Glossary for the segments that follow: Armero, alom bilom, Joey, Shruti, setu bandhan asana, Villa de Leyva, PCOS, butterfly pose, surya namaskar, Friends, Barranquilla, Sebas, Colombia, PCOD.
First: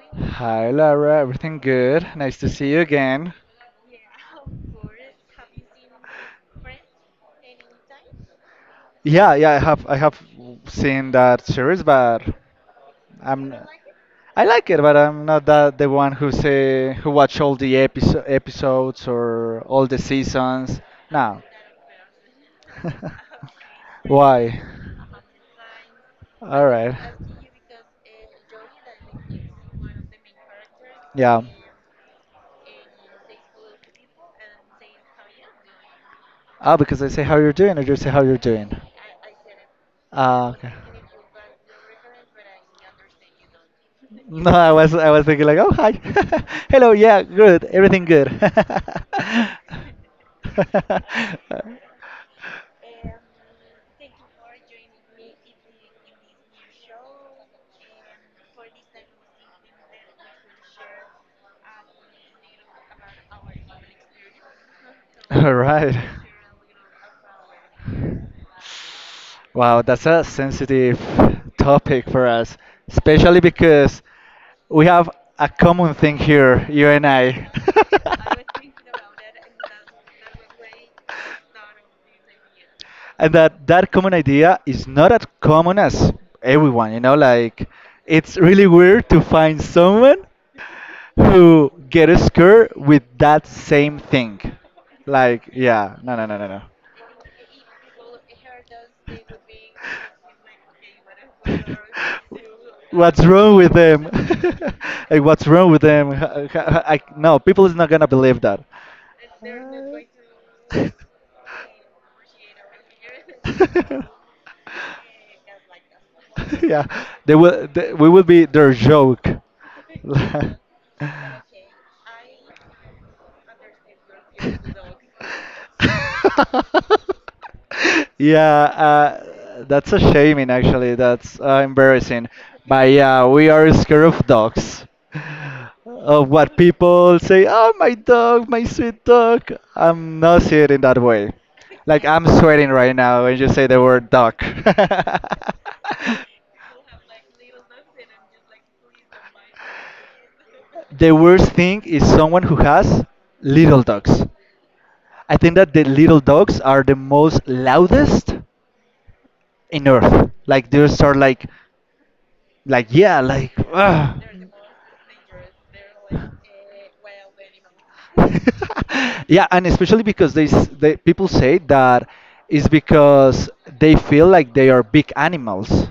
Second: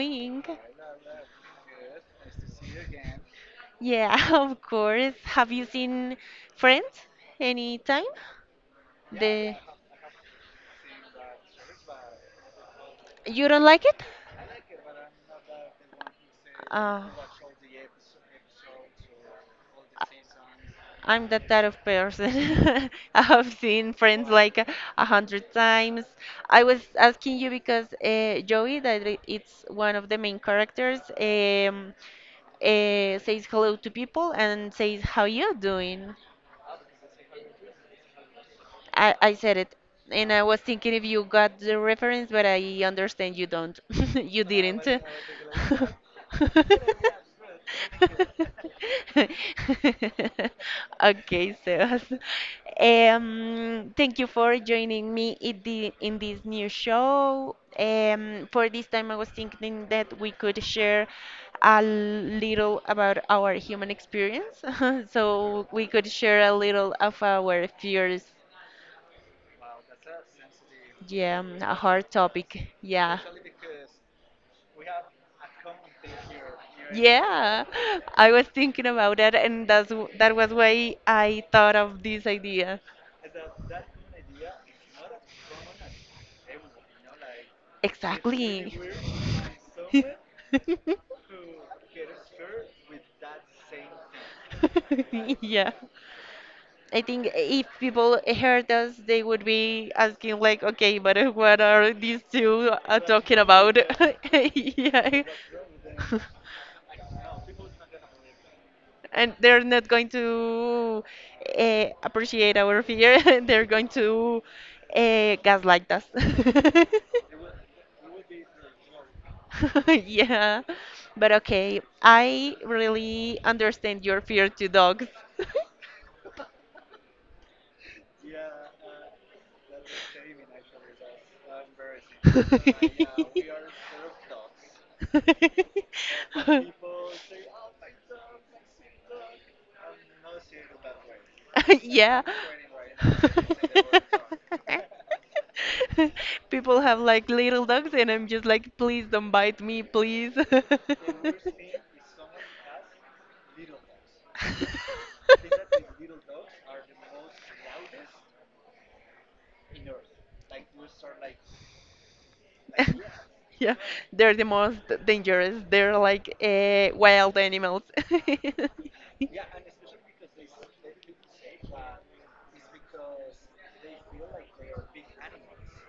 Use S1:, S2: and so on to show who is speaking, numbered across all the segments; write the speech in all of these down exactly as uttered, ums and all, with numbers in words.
S1: doing?
S2: Hi Laura, everything good? Nice to see you again.
S1: Yeah, of course. Have you seen Friends any time?
S2: Yeah, yeah,
S1: The
S2: I have I have seen that series, but
S1: You
S2: I'm
S1: don't like it?
S2: I like it, but I'm not that the one who say
S1: Oh.
S2: who watch all the episo- episodes or all the seasons.
S1: I'm
S2: No.
S1: that type of person. I have seen Friends like
S2: Why?
S1: a a hundred times. I
S2: All
S1: was
S2: right.
S1: asking you because uh, Joey, that i- it's one of the main characters,
S2: Yeah.
S1: um, uh, says hello to people and says, "How you doing?"
S2: Ah, because I say how you're doing, or you say how you're doing.
S1: I, I said it, and I
S2: Ah,
S1: was
S2: okay.
S1: thinking if you got the reference, but I understand you don't. You
S2: No, I
S1: didn't.
S2: was
S1: Okay,
S2: I was thinking like, oh hi, hello, yeah, good, everything good.
S1: Sebas. Um, thank you for joining me in, the, in this new show. Um, for this time, I was thinking that we could share a little about our human experience,
S2: All
S1: so we
S2: right.
S1: could share a little of our fears.
S2: Wow, that's a sensitive
S1: Yeah, mm, a
S2: topic
S1: hard
S2: for us,
S1: topic. Yeah.
S2: especially because we have a common thing here, you and I.
S1: Yeah, I was thinking about that, and that's w- that was why I thought of this idea.
S2: And that that common idea is not as common as everyone, you know, like it's really
S1: Exactly.
S2: weird to find someone who get scared with that same thing. Like,
S1: Yeah.
S2: yeah, no, no, no, no, no.
S1: I think if people heard us, they would be asking like, okay, but uh, what are these two uh,
S2: What's
S1: talking
S2: wrong with
S1: about?
S2: them? Like,
S1: Yeah.
S2: what's wrong with them? Ha- ha- ha- I, no, people is not gonna believe that.
S1: And they're not going to uh, appreciate our fear. They're going to uh, gaslight us.
S2: Yeah, they will. They, we will be their joke.
S1: Yeah. But okay, I really understand your fear to dogs.
S2: Yeah, uh, that's a shaming. Actually, that's uh, embarrassing. But yeah, we are scared of dogs of what people say, oh, my dog, my sweet dog. I'm not seeing it in that way. Like,
S1: Yeah.
S2: I'm sweating right now when you say the word dog.
S1: People have like little dogs, and I'm just like, please don't bite me, please.
S2: The worst thing is someone who has little dogs. I think that the little dogs are the most loudest in earth. Like, they start like like yeah, like
S1: Yeah,
S2: ugh.
S1: they're the most dangerous. They're like uh, wild animals.
S2: Yeah, and especially because they, s- they people say that is because they feel like they are big animals.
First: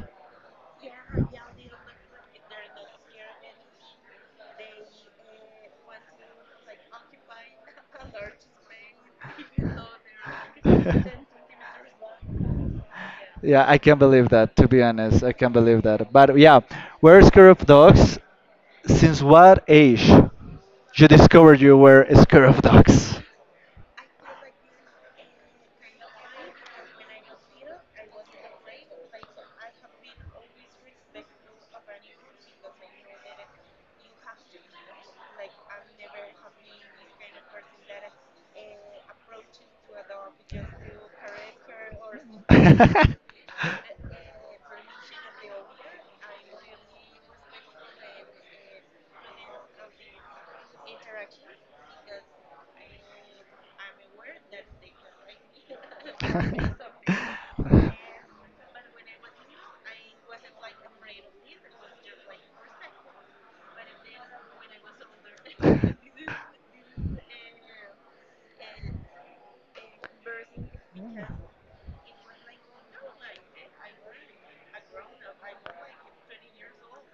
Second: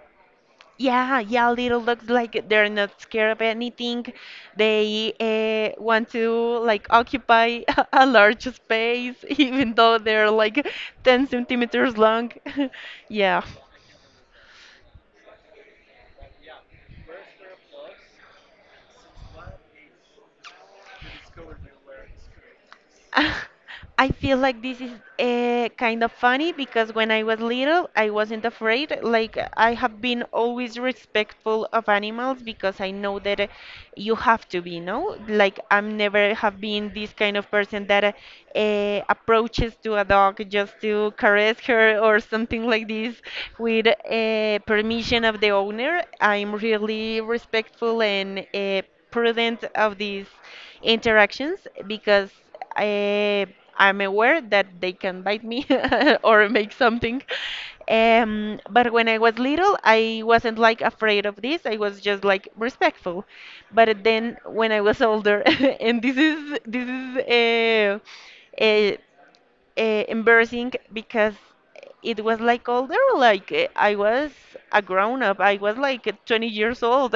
S1: Yeah, yeah, little dogs like they're not scared of anything. They uh, want to like occupy a large space, even though they're like ten centimeters long. Yeah.
S2: Yeah, I can not believe that. To be honest, I can not believe that. But yeah, were scared of dogs? Since what age you discovered you were scared of dogs?
S1: I feel like this is uh, kind of funny because when I was little, I wasn't afraid. Like, I have been always respectful of animals because I know that uh, you have to be, no? Like, I'm never have been this kind of person that uh, uh, approaches to a dog just to caress her or something like this with uh, permission of the owner. I'm really respectful and uh, prudent of these interactions because I, I'm aware that they can bite me or make something. Um, but when I was little, I wasn't like afraid of this. I was just like respectful. But then when I was older, and this is this is uh, uh, uh, embarrassing because it was like older like eh, I was a grown up. I was like twenty years old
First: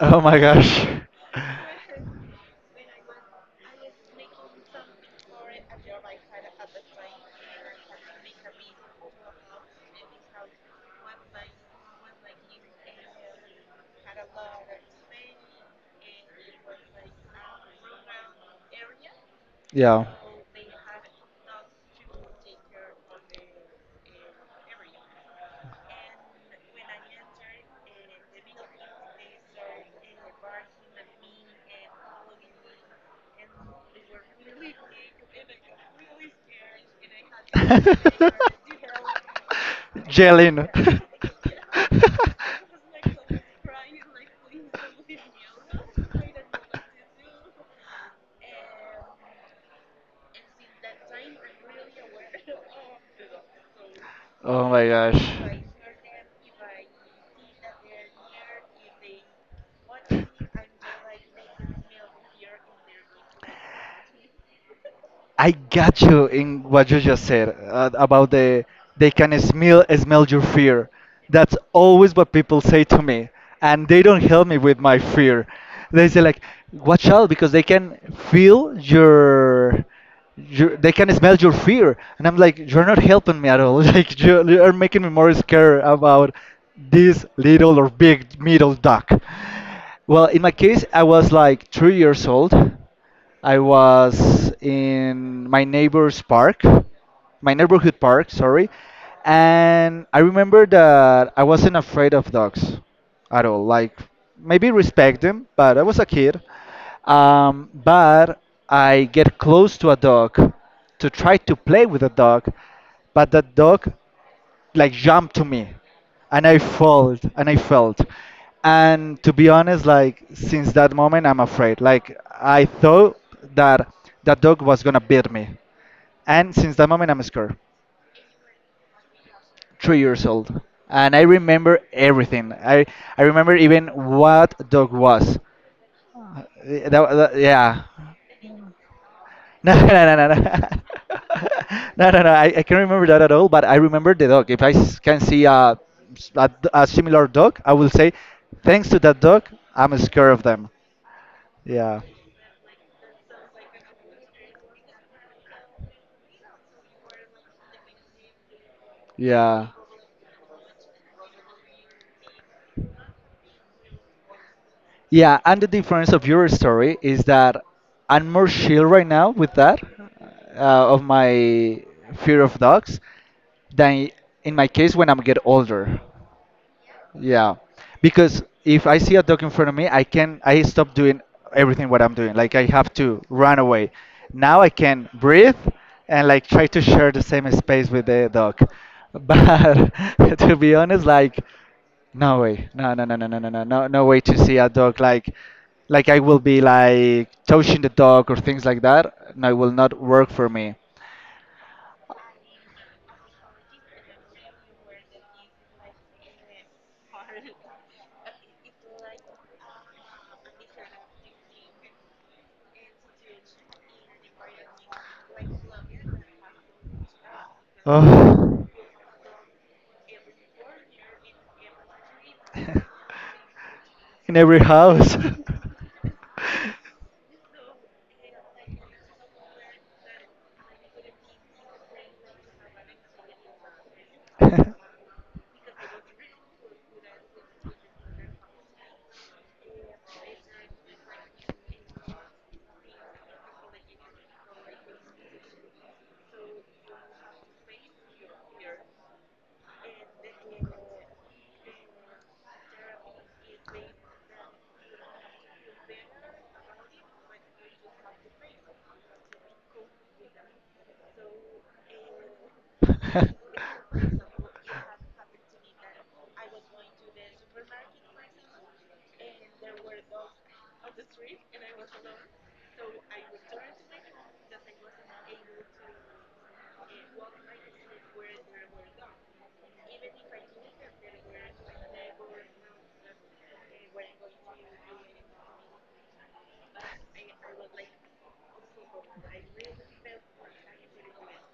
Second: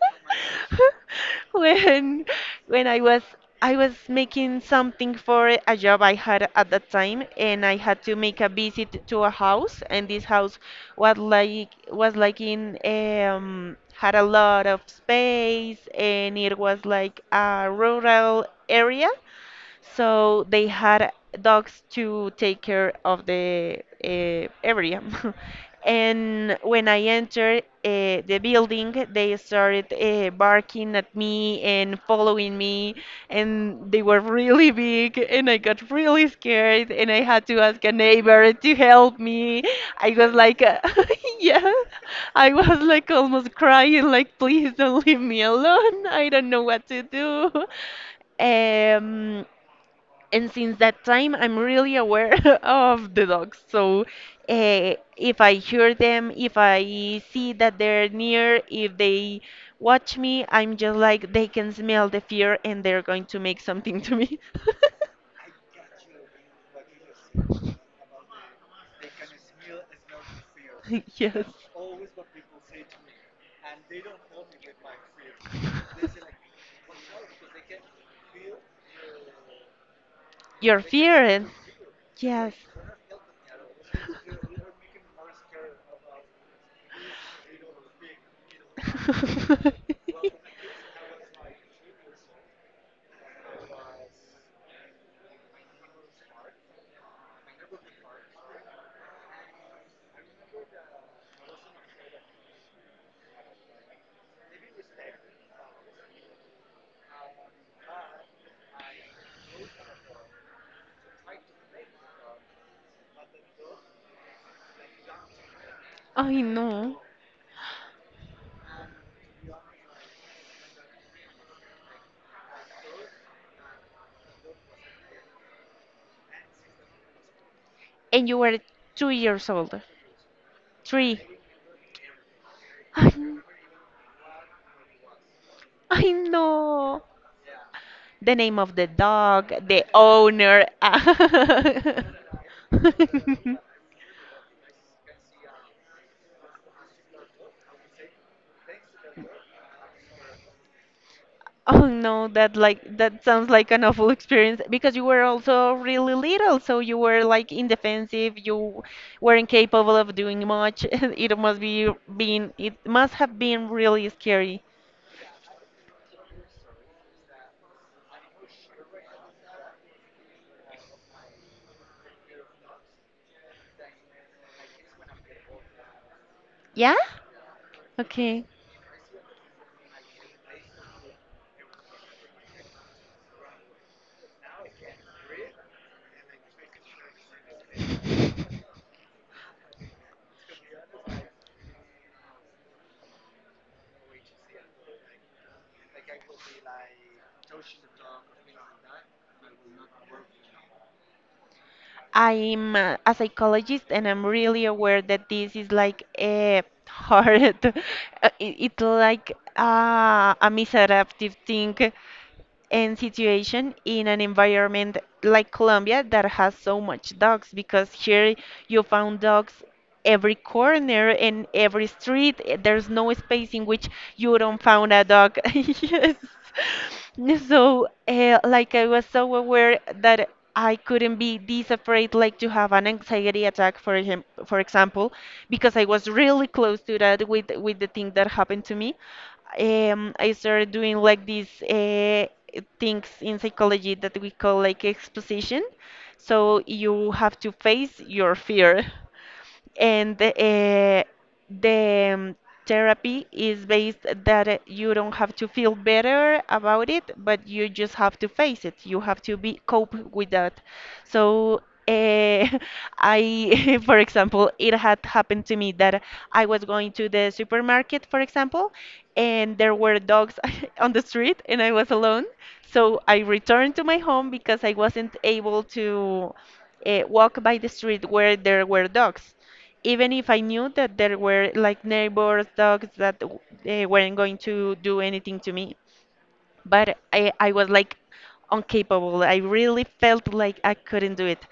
S2: Oh my gosh.
S1: when when i was I was making something for a job I had at that time, and I had to make a visit to a house, and this house was like was like in um had a lot of space, and it was like a rural area,
S2: Yeah.
S1: so they had dogs to take care of the uh, area. And when I entered uh, the building, they started uh, barking at me and following me, and they were really big, and I got really scared, and I had to ask a neighbor to help me. I was like,
S2: Jalen.
S1: uh, yeah, I was like almost crying, like, please don't leave me alone. I don't know what to do. Um, and since that time I'm really aware of the dogs, so
S2: Oh
S1: uh, if I
S2: my
S1: hear them, if
S2: gosh.
S1: I see that they're near, if they watch me, I'm just like they can smell the fear and they're going to make something to me.
S2: I got you in what you just said uh, about the they can smell smell your fear.
S1: Yes,
S2: That's always what people say to me, and they don't help me with my fear. They say like, watch out because they can feel your, your
S1: your
S2: they can smell
S1: fear.
S2: your fear, and I'm
S1: Yes.
S2: like, you're not helping me at all. Like you you are making me more scared about this little or big middle duck. Well, in my case, I was like three years old. I was in my neighbor's park, my neighborhood park, sorry, and I remember that I wasn't afraid of dogs at all. Like maybe respect them, but I was a kid. Um, but I get close to a dog to try to play with a dog, but the dog like jumped to me
S1: I
S2: and I
S1: know.
S2: felt and I felt. And to be honest, like since that moment I'm afraid. Like I thought that that dog was gonna beat me. And since that moment I'm scared.
S1: And you were two years old.
S2: Three years old. And I
S1: Three.
S2: remember everything. I
S1: I,
S2: I remember even what dog was.
S1: I
S2: Uh,
S1: know.
S2: that, that, yeah.
S1: The name of the dog,
S2: No,
S1: the
S2: no, no, no,
S1: owner.
S2: no, no, no, no. I, I can't remember that at all. But I remember the dog. If I s- can see a, s- a d- a similar dog, I will say, thanks to that dog, I'm scared of them.
S1: Oh
S2: Yeah,
S1: no, that, like, that sounds like an awful experience because you were also really little, so you were like indefensive, you weren't
S2: yeah,
S1: capable of doing much. It must be been it must have been really scary.
S2: yeah. And the difference of your story is that I'm more chill right now with that uh, of my fear of dogs than in my case when I'm get older.
S1: Yeah?
S2: Yeah, because
S1: Okay.
S2: if I see a dog in front of me, I can I stop doing everything what I'm doing. Like I have to run away. Now I can breathe and like try to share the same space with the dog. But to be honest, like no way, no no no no no no no no no way to see a dog like like I will be like touching the dog or things like that. No, it will not work for me.
S1: I'm uh, a psychologist, and I'm really aware that this is like a hard, uh, it, it's like uh, a misadaptive thing and situation in an environment like Colombia that has so much dogs because here you found dogs every corner and every street. Eh,
S2: Oh.
S1: there's no space in which
S2: In
S1: you
S2: every
S1: don't found a
S2: house.
S1: dog. Yes. So, uh, like I was so aware that I couldn't be this afraid, like to have an anxiety attack for him, for example, because I was really close to that with with the thing that happened to me. um, I started doing like these uh, things in psychology that we call like exposition. So you have to face your fear and uh, the um, therapy is based that uh, you don't have to feel better about it, but you just have to face it. You have to be cope with that. So uh, I for example, it had happened to me that I was going to the supermarket, for example, and there were dogs on the street and I was alone, so I returned to my home because I wasn't able to uh, walk by the street where there were dogs, even if I knew that there were like neighbors, dogs that w- they weren't going to do anything to me. But I, I was like incapable. I really felt like I couldn't do it.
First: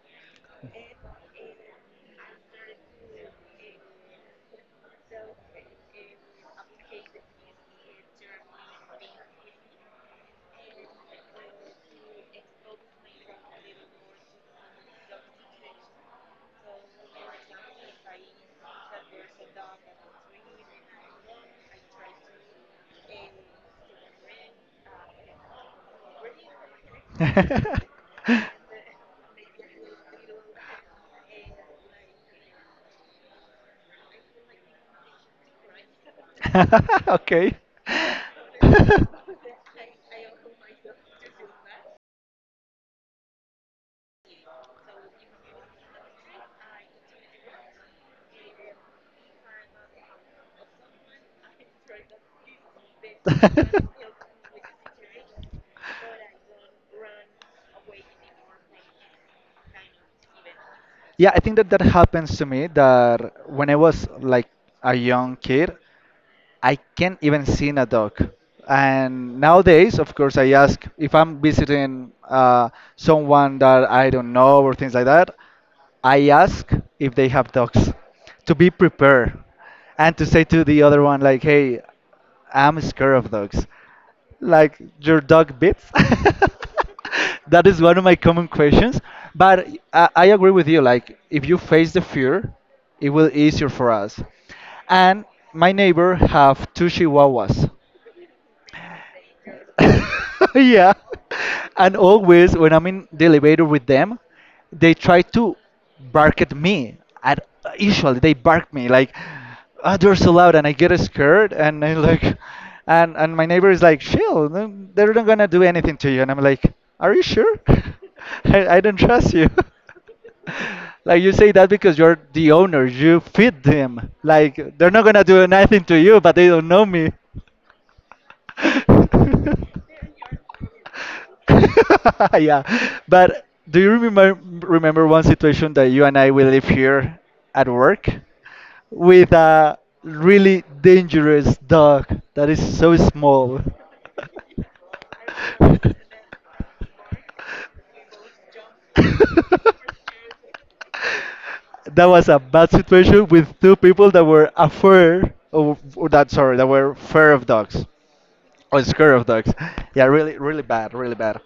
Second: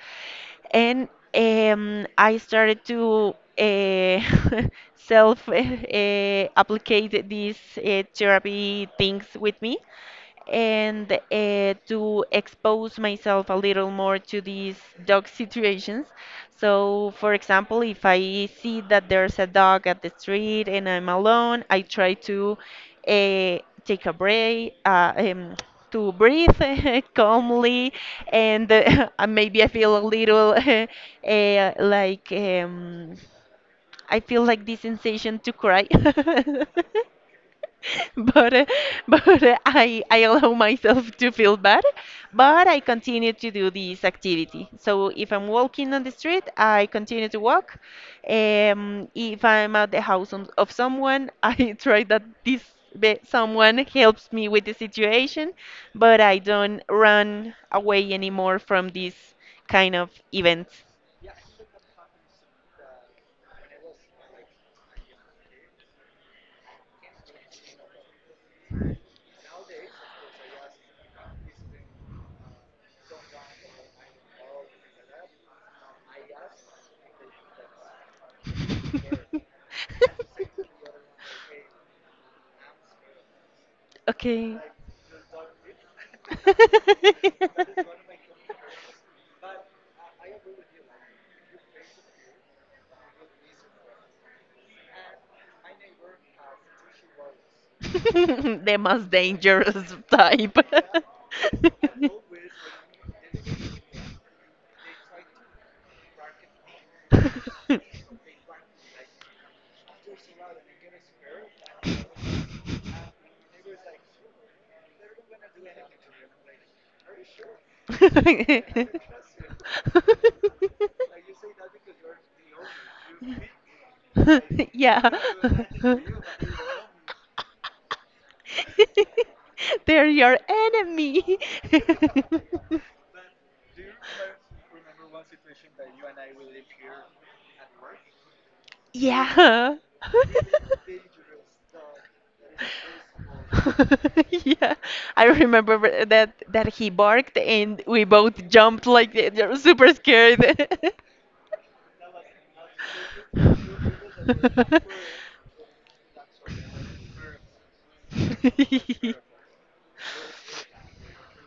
S1: And um, I started to uh, self uh, applicate these uh, therapy things with me, and uh, to expose myself a little more to these dog situations. So, for example, if I see that there's a dog at the street and I'm alone, I try to uh, take a break, uh, um, to breathe calmly, and uh, and maybe I feel a little uh, like um, I feel like this sensation to cry.
S2: Okay.
S1: but uh, but uh, I I allow myself to feel bad, but I continue to do this activity. So if I'm walking on the street, I continue to walk. Um, if I'm at the house of, of someone, I try that this be- someone helps me with the situation, but I don't run away anymore from these kind of events.
S2: Yeah, I think that that happens to me that when I was like a young kid, I can't even see a dog. And nowadays, of course, I ask if I'm visiting uh, someone that I don't know or things like that, I ask if they have dogs to be prepared and to say to the other one, like, hey, I'm scared of dogs
S1: Okay.
S2: like your dog bits? That is one of my common questions. But I, I agree with you. Like, if you face the fear, it will easier for us. And my neighbor have two chihuahuas.
S1: The most dangerous type.
S2: Yeah. And always when I'm in the elevator with them, they try to bark at me. And usually they bark me like, oh, they're so loud, and I get scared. And I like, and and my neighbor is like, chill, no- they're not gonna do anything to you. And I'm like, are you sure? I, I don't trust you. Like you say that because you're the owner, you feed them. Like they're not
S1: Yeah.
S2: gonna do nothing to you, but they don't know me.
S1: They're your enemy.
S2: Yeah, but do you remember remember one situation that you and I we live here at work with
S1: Yeah.
S2: a really dangerous dog that is so small?
S1: Yeah, I remember that that he barked and we both jumped like they- were super scared.
S2: That was a bad situation with two people that were afraid of or that sorry that were fear of dogs. Oh, it's Scared of Dogs. Yeah, really, really bad, really bad.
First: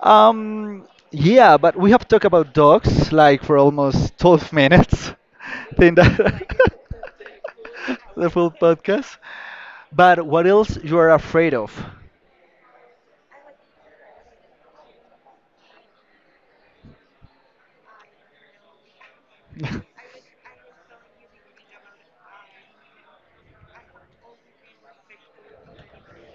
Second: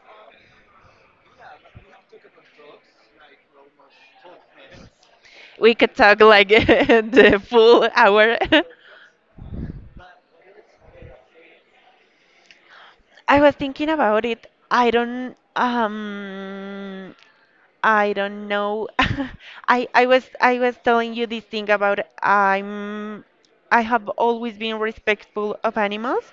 S2: Um, yeah, but we have talked about dogs like for almost twelve minutes.
S1: We
S2: Think
S1: could talk
S2: that
S1: like the full
S2: the
S1: hour.
S2: full podcast. But what else you are afraid of?
S1: I was thinking about it. I don't. Um. I don't know. I I was I was telling you this thing about I'm I have always been respectful of animals,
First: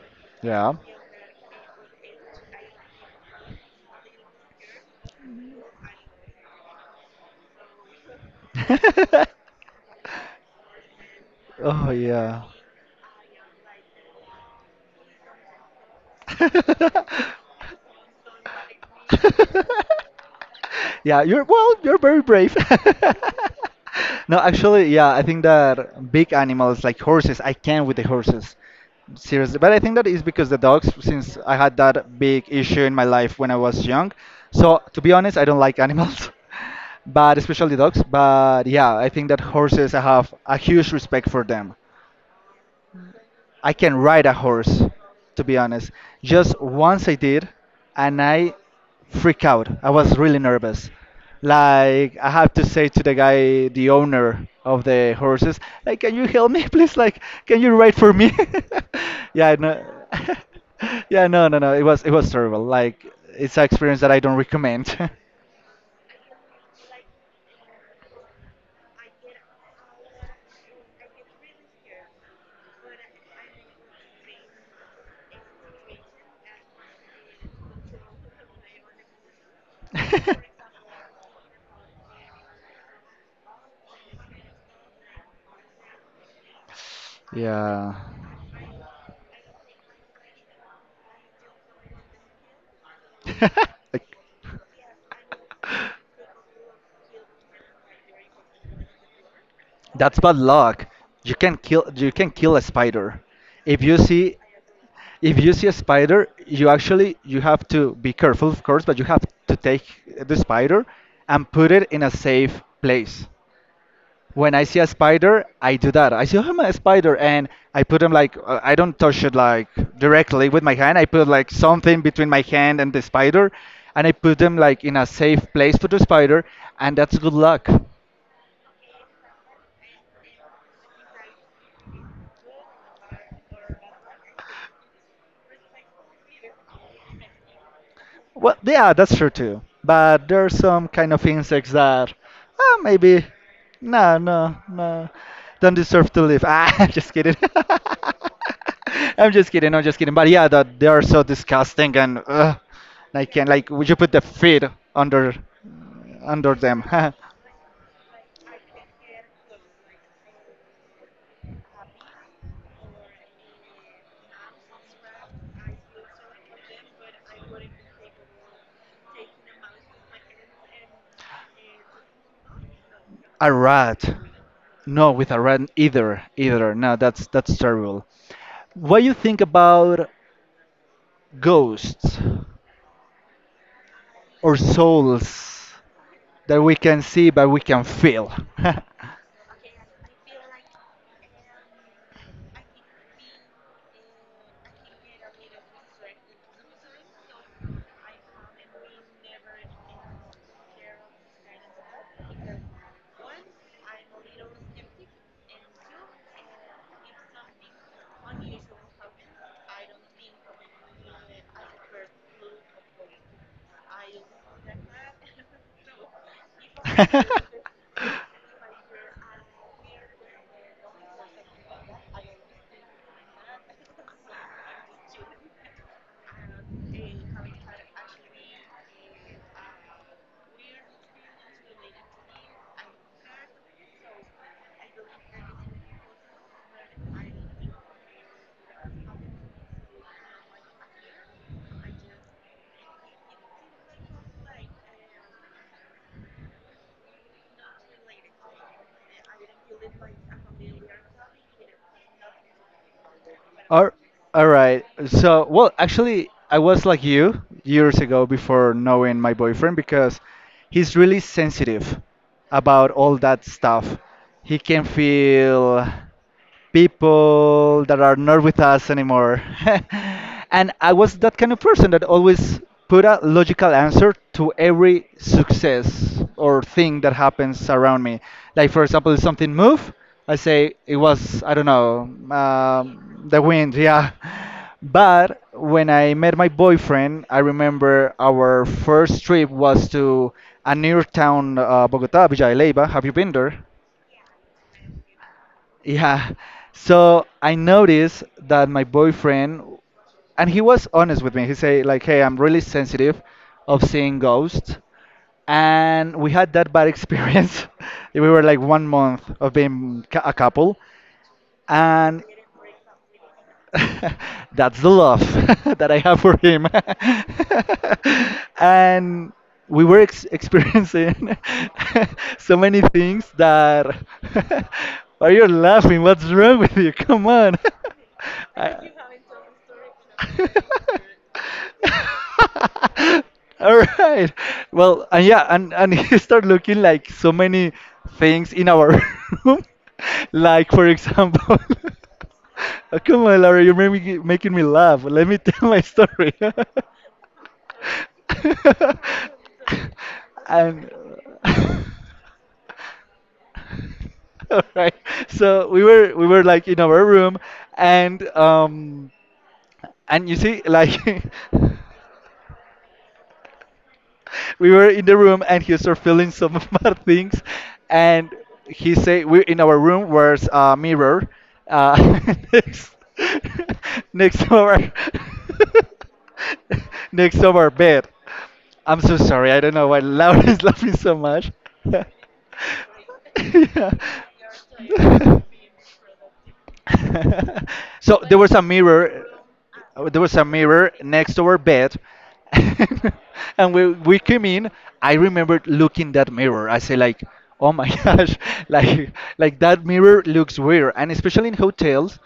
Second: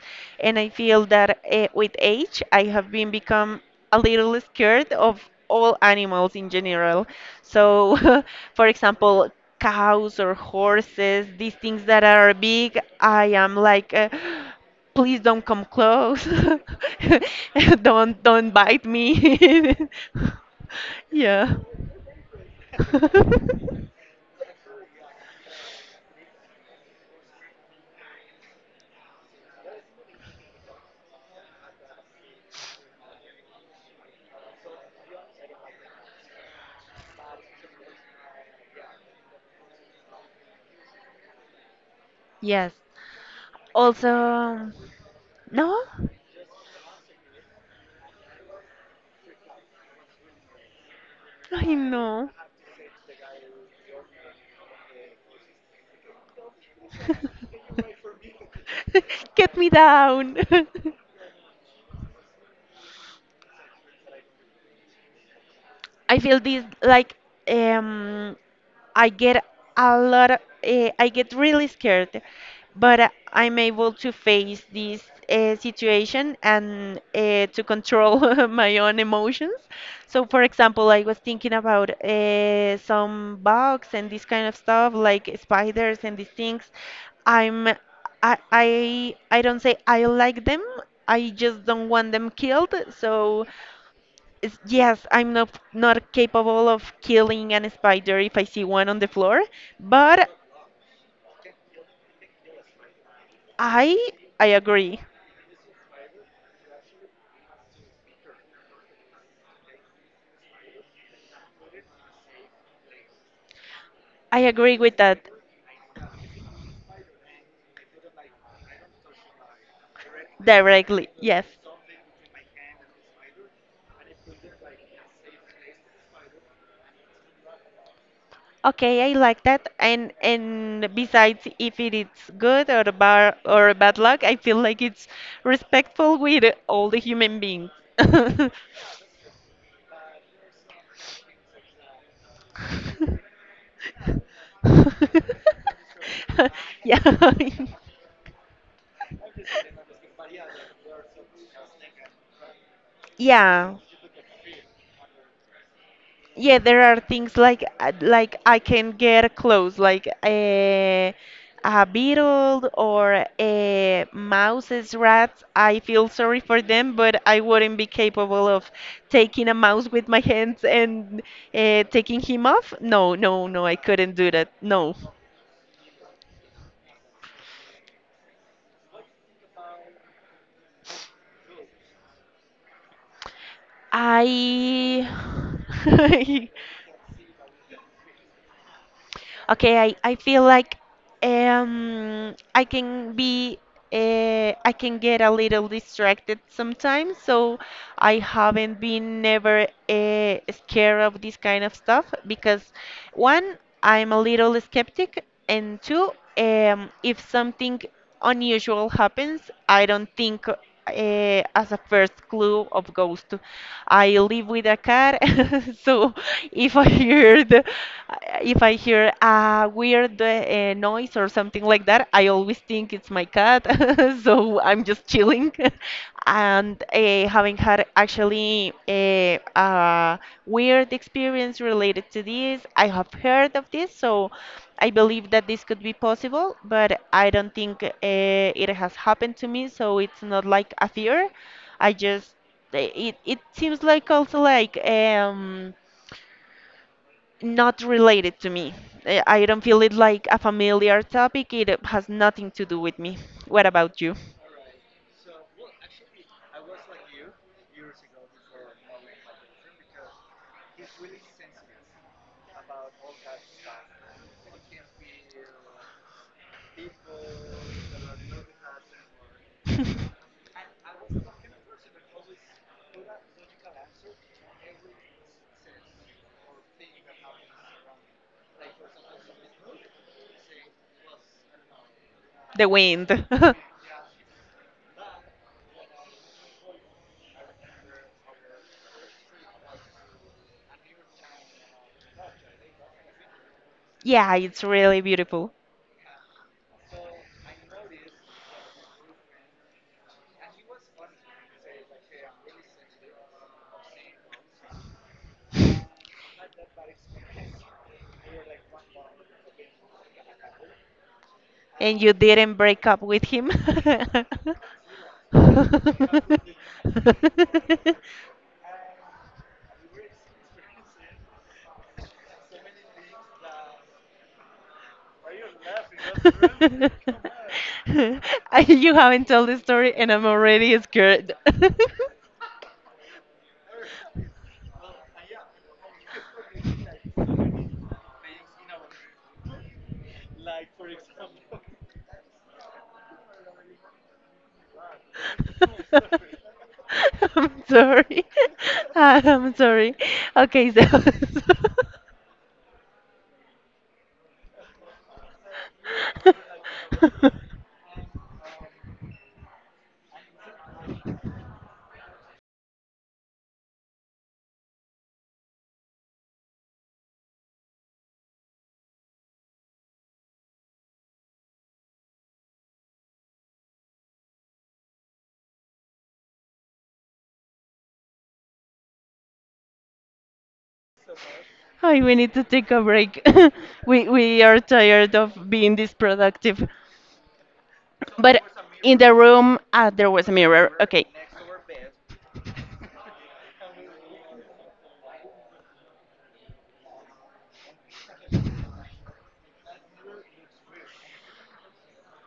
S1: and I
S2: Yeah.
S1: feel that uh, with age I have been become a little scared of all animals in general. So, for example, cows or horses, these things
S2: Oh
S1: that are
S2: yeah.
S1: big, I am like. Uh, please don't come close. Don't don't bite me.
S2: Yeah, you're
S1: Yeah.
S2: well, you're very brave. No, actually, yeah, I think that big animals like horses, I can with the horses. Seriously, but I think that is because the dogs, since I had that big issue in my life when I was young. So, to be honest, I don't like animals, but especially dogs. But yeah, I think that horses, I have a huge respect for them.
S1: Yes.
S2: I can ride a
S1: Also,
S2: horse, to be
S1: no,
S2: honest. Just once I did, and I freak out. I was really nervous.
S1: I
S2: Like I
S1: know.
S2: have to say to the guy, the owner of the horses, like, can you help me, please? Like, can you ride for me? Yeah,
S1: Get me
S2: no,
S1: down.
S2: yeah, no, no, no. It was it was terrible. Like, it's an experience that I don't recommend.
S1: I feel this like um I get a lot of, uh, I get really scared, but uh, I'm able to face this uh, situation and uh, to control my own emotions. So, for example, I was thinking about uh, some bugs and this kind of stuff, like spiders and these things. I'm,
S2: Yeah,
S1: I, I, I don't say I like them. I just don't want them killed. So
S2: like
S1: is- yes, I'm not not capable of killing an spider if I see one on the floor,
S2: that's
S1: but
S2: bad luck. You can kill you can kill a spider if you
S1: I
S2: see
S1: I agree.
S2: if you see a spider you actually you have to be careful of course but you have to take the spider and put it in a safe place
S1: I
S2: when I
S1: agree
S2: see a
S1: with that
S2: spider I do that I see oh, I'm a spider and I put them like uh, I don't touch it like directly with my hand I
S1: directly.
S2: put
S1: Yes.
S2: like something between my hand and the spider and I put them like in a safe place for the spider and that's good luck.
S1: Okay, I like that. And and besides, if it is good or bad or bad luck, I feel like it's respectful with all the human beings.
S2: Well, yeah, that's true too. But there are some kind of insects that, uh, maybe, no, no, no, don't deserve to live. Ah, I'm
S1: Yeah.
S2: just kidding. I'm just kidding. I'm just kidding. But yeah, that they are so disgusting and uh, I can like
S1: Yeah.
S2: would you put the feet under under
S1: Yeah, there
S2: them?
S1: are things like uh, like I can get close like a a beetle or a mouse's rats. I feel sorry for them, but I wouldn't be capable of taking a mouse with my hands and uh, taking him off. No, no,
S2: A
S1: no, I
S2: rat?
S1: couldn't do that. No.
S2: No, with a rat either. Either. No, that's that's terrible. What you think about ghosts or
S1: I
S2: souls? That we can see but we can feel.
S1: Okay, I, I feel like um, I can be uh, I can get a little distracted sometimes, so I haven't been never uh, scared of this kind of stuff because one, I'm a little skeptic, and two, um, if something unusual happens, I don't think uh, as a first clue of ghost. I live with a cat, so if I heard uh, if I hear a weird uh, noise or something like that, I always think it's my cat. So I'm just chilling. And uh, having had actually a, a weird experience related to this, I have heard of this. So I believe that this could be possible, but I don't think uh, it has happened to me. So it's not like a fear. I just uh, it it seems like also like um not related to me. Eh, I don't feel it like a familiar topic. It uh, has nothing to do with me. What
S2: All,
S1: about you?
S2: all right. So, well, actually, I was like you years ago before knowing my boyfriend because he's really sensitive about all that stuff. He can feel people that are not with us anymore. And I was that kind of person that always put a logical answer to every success or thing that happens around me. Like for example, if something move, I say it was I don't know
S1: The wind.
S2: um, the wind, yeah. But when I met my boyfriend, I remember our first trip was to a near town, uh, Bogota, Villa de Leyva. Have you been there?
S1: Yeah, it's really beautiful.
S2: Yeah. So I noticed that my boyfriend, and he was honest with me. He said, like, hey, I'm really sensitive of seeing ghosts. And we had that bad experience. We were like one month of being cou- a couple.
S1: And you
S2: And
S1: didn't break up with him?
S2: that's the love that I have for him. And we were ex experiencing so many things that. Why you're laughing? What's wrong with you? Come on.
S1: I-
S2: I-
S1: you haven't told the story, and I'm already scared.
S2: all right. Well, and yeah, and and he started looking like so many things in our room, like for example. Oh, come on, Laura, you're making making me laugh. Let me tell my story.
S1: I'm sorry. I'm sorry. Okay,
S2: And
S1: so.
S2: all right, so we were we were like in our room, and um. And you see, like, we were in the room and he started feeling some of my things. And he say, we in our room was a mirror uh, next, next to our next to our bed. I'm so sorry. I don't know why Laura is laughing so much.
S1: Hi, we need to take a break.
S2: Yeah.
S1: we we are tired of being this productive.
S2: so there
S1: But
S2: was a
S1: in the
S2: mirror,
S1: room, ah,
S2: uh,
S1: there
S2: there
S1: was a
S2: was a
S1: mirror.
S2: mirror
S1: Okay.
S2: next to our bed, and we we came in. I remembered looking that mirror, I say like, oh my gosh, like like that mirror looks weird, and especially in hotels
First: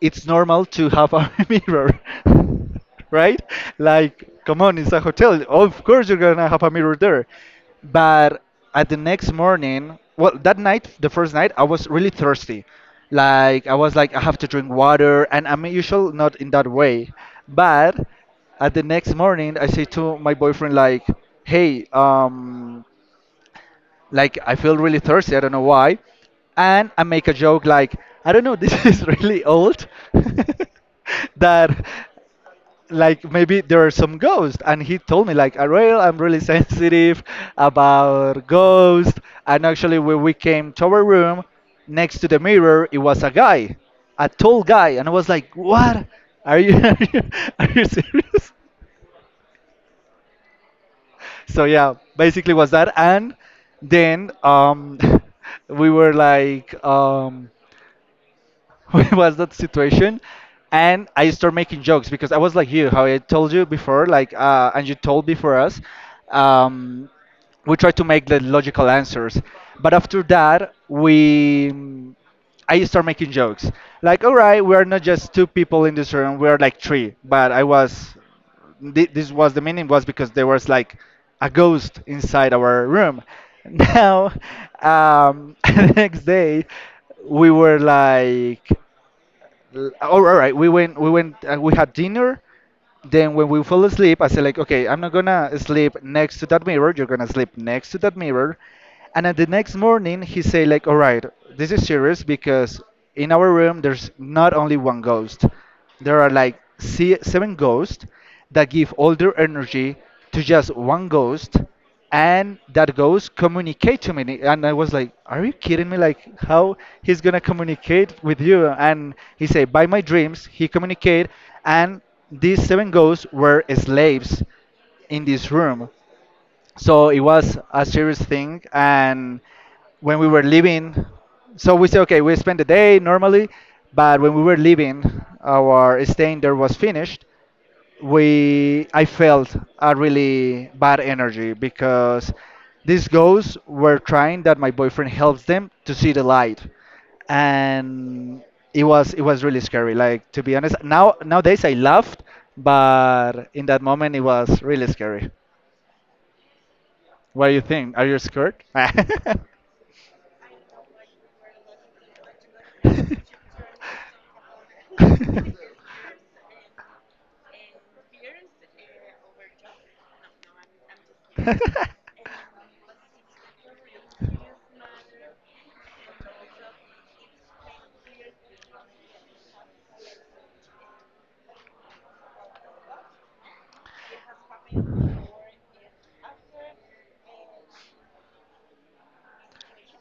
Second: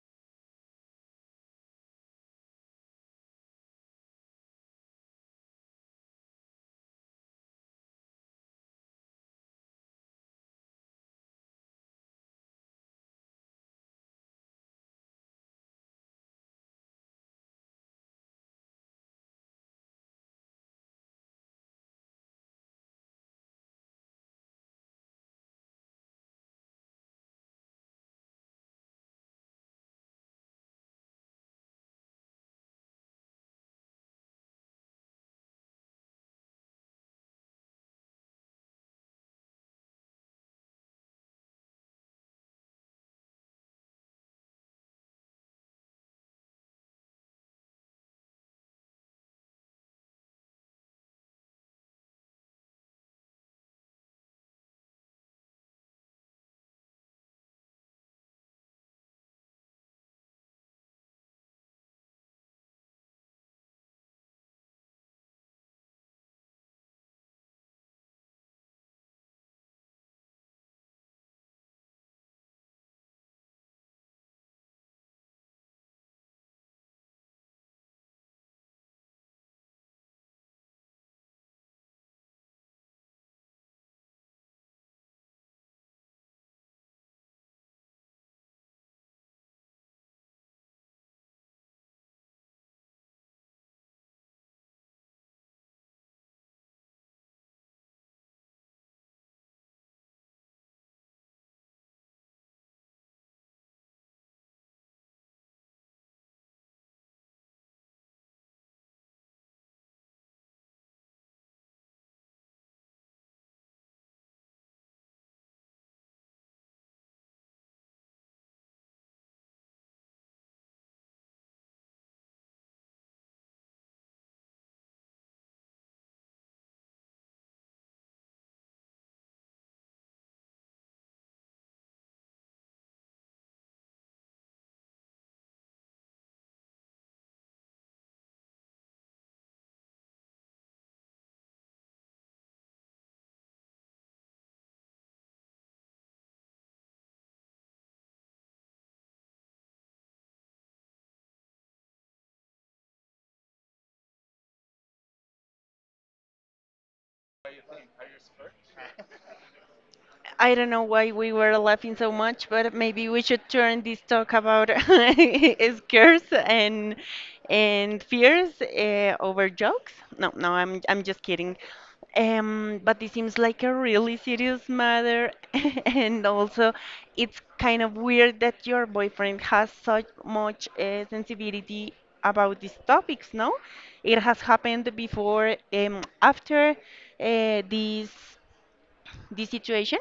S2: it's normal to have a mirror, right? Like, come on, it's a hotel. Of course, you're gonna have a mirror there. But at the next morning, well, that night, the first night, I was really thirsty. Like, I was like, I have to drink water, and I'm usual not in that way. But at the next morning, I say to my boyfriend, like, hey, um, like I feel really thirsty. I don't know why, and I make a joke like, I don't know. This is really old. that, like maybe there are some ghosts. And he told me like, Ariel, I'm really sensitive about ghosts. And actually, when we came to our room, next to the mirror, it was a guy, a tall guy, and I was like, what? Are you are you, are you serious? So yeah, basically was that, and then um, we were like, um, what was that situation? And I started making jokes because I was like you, how I told you before, like, uh, and you told before us, um, we tried to make the logical answers, but after that we I start making jokes. Like, all right, we are not just two people in this room. We are like three. But I was, thi- this was the meaning was because there was like a ghost inside our room. Now, um, the next day, we were like. L- Oh, all right. We went. We went. Uh, we had dinner. Then when we fell asleep, I said like, okay, I'm not gonna sleep next to that mirror. You're gonna sleep next to that mirror. And then the next morning, he said like, all right, this is serious because in our room there's not only one ghost. There are like se- seven ghosts that give all their energy to just one ghost, and that goes communicate to me. And I was like, are you kidding me? Like how he's gonna communicate with you? And he said by my dreams he communicate. And these seven ghosts were slaves in this room. So it was a serious thing. And when we were leaving, so we said okay, we spent the day normally, but when we were leaving, our staying there was finished, we I felt a really bad energy because these ghosts were trying that my boyfriend helps them to see the light. And it was it was really scary. Like, to be honest, now nowadays I laughed, but in that moment it was really scary. What do you think? Are you scared?
S1: I don't know why we were laughing so much, but maybe we should turn this talk about scares and and fears uh, over jokes. No, no, I'm I'm just kidding. Um, but this seems like a really serious matter, and also it's kind of weird that your boyfriend has such much uh, sensibility about these topics, no? It has happened before, um, after uh, this this situation.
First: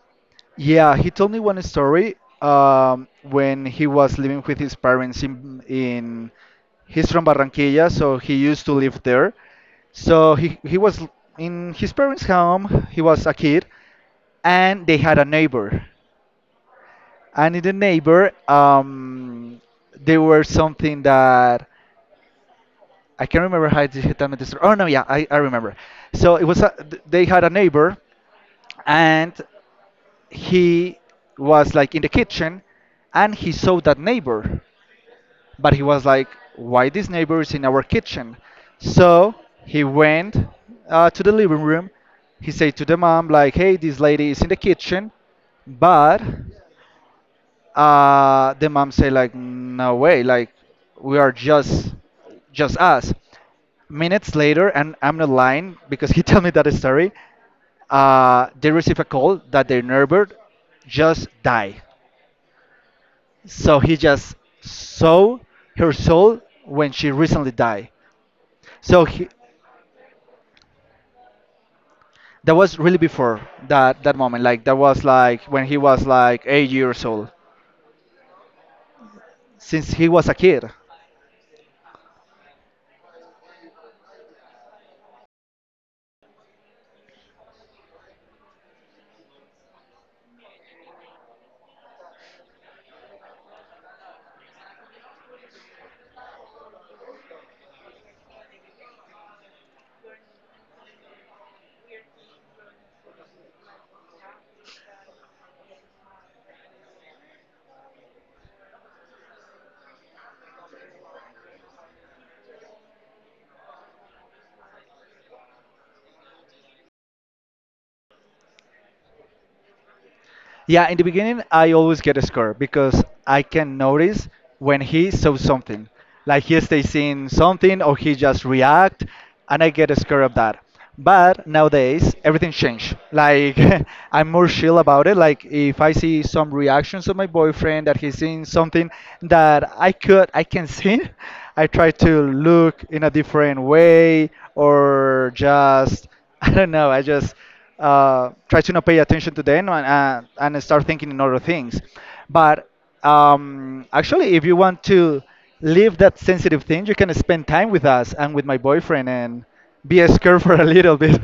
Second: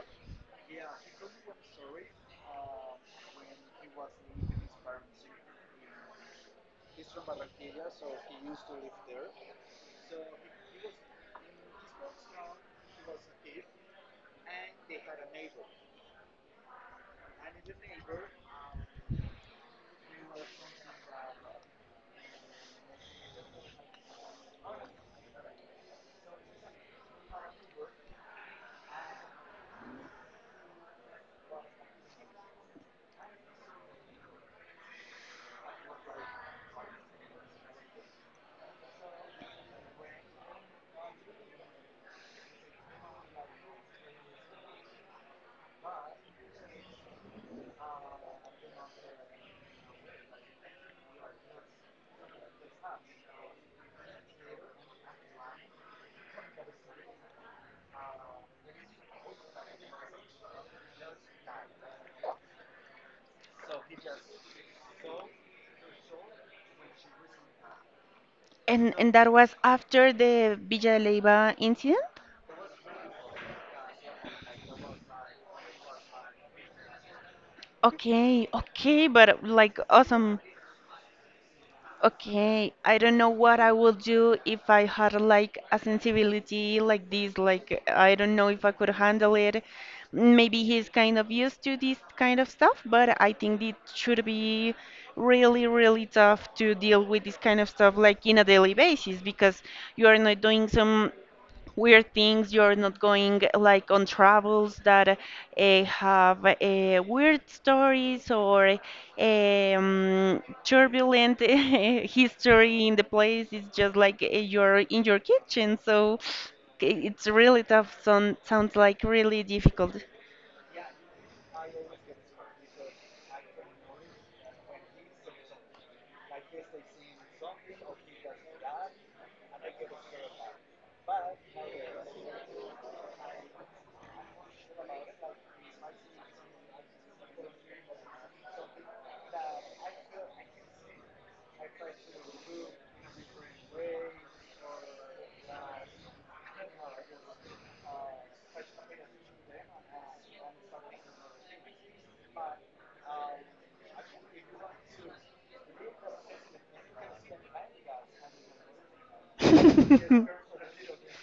S2: Yeah, he told me one story, um, when he was living with his parents in in he's from Barranquilla, so he used to live there. So he he was l- in his parents' home. He was a kid, and they had a neighbor. And in the neighbor, um, there were something that I can't remember how it hit on the story. Oh no, yeah, I, I remember. So it was a, th- they had a neighbor, and he was like in the kitchen, and he saw that neighbor, but he was like, why this neighbor is in our kitchen? So he went uh, to the living room. He said to the mom like, hey, this lady is in the kitchen. But uh, the mom said like, no way, like we are just just us. Minutes later, and I'm not lying because he told me that story, uh, they receive a call that their neighbor just died. So he just saw her soul when she recently died.
S1: And
S2: So
S1: and
S2: he,
S1: that was after the Villa de Leyva incident?
S2: that was really before that that moment. Like that was like when he was like eight years old,
S1: Okay, okay, but like
S2: since he was a
S1: awesome.
S2: kid.
S1: Okay, I don't know what I would do if I had like a sensibility like this. Like I don't know if I could handle it. Maybe he's kind of used to this kind of stuff, but I think it should be really, really tough to deal with this kind of stuff like in a daily basis because you are not doing some weird things. You're not going like on travels that uh, have uh, weird stories or um, turbulent history in the place. It's just like uh, you're in your kitchen. So i- it's really tough. Sound, sounds like really difficult.
S2: Yeah, in the beginning, I always get a score because I can notice when he saw something. Like he stays seeing something or he just react, and I get a score of that. But nowadays, everything changed. Like, I'm more chill about it. Like if I see some reactions of my boyfriend that he's seeing something that I could, I can see, I try to look in a different way, or just, I don't know, I just uh, try to not pay attention to them, and, uh, and start thinking in other things. But um, actually, if you want to leave that sensitive thing, you can spend time with us and with my boyfriend and be scared for a little bit.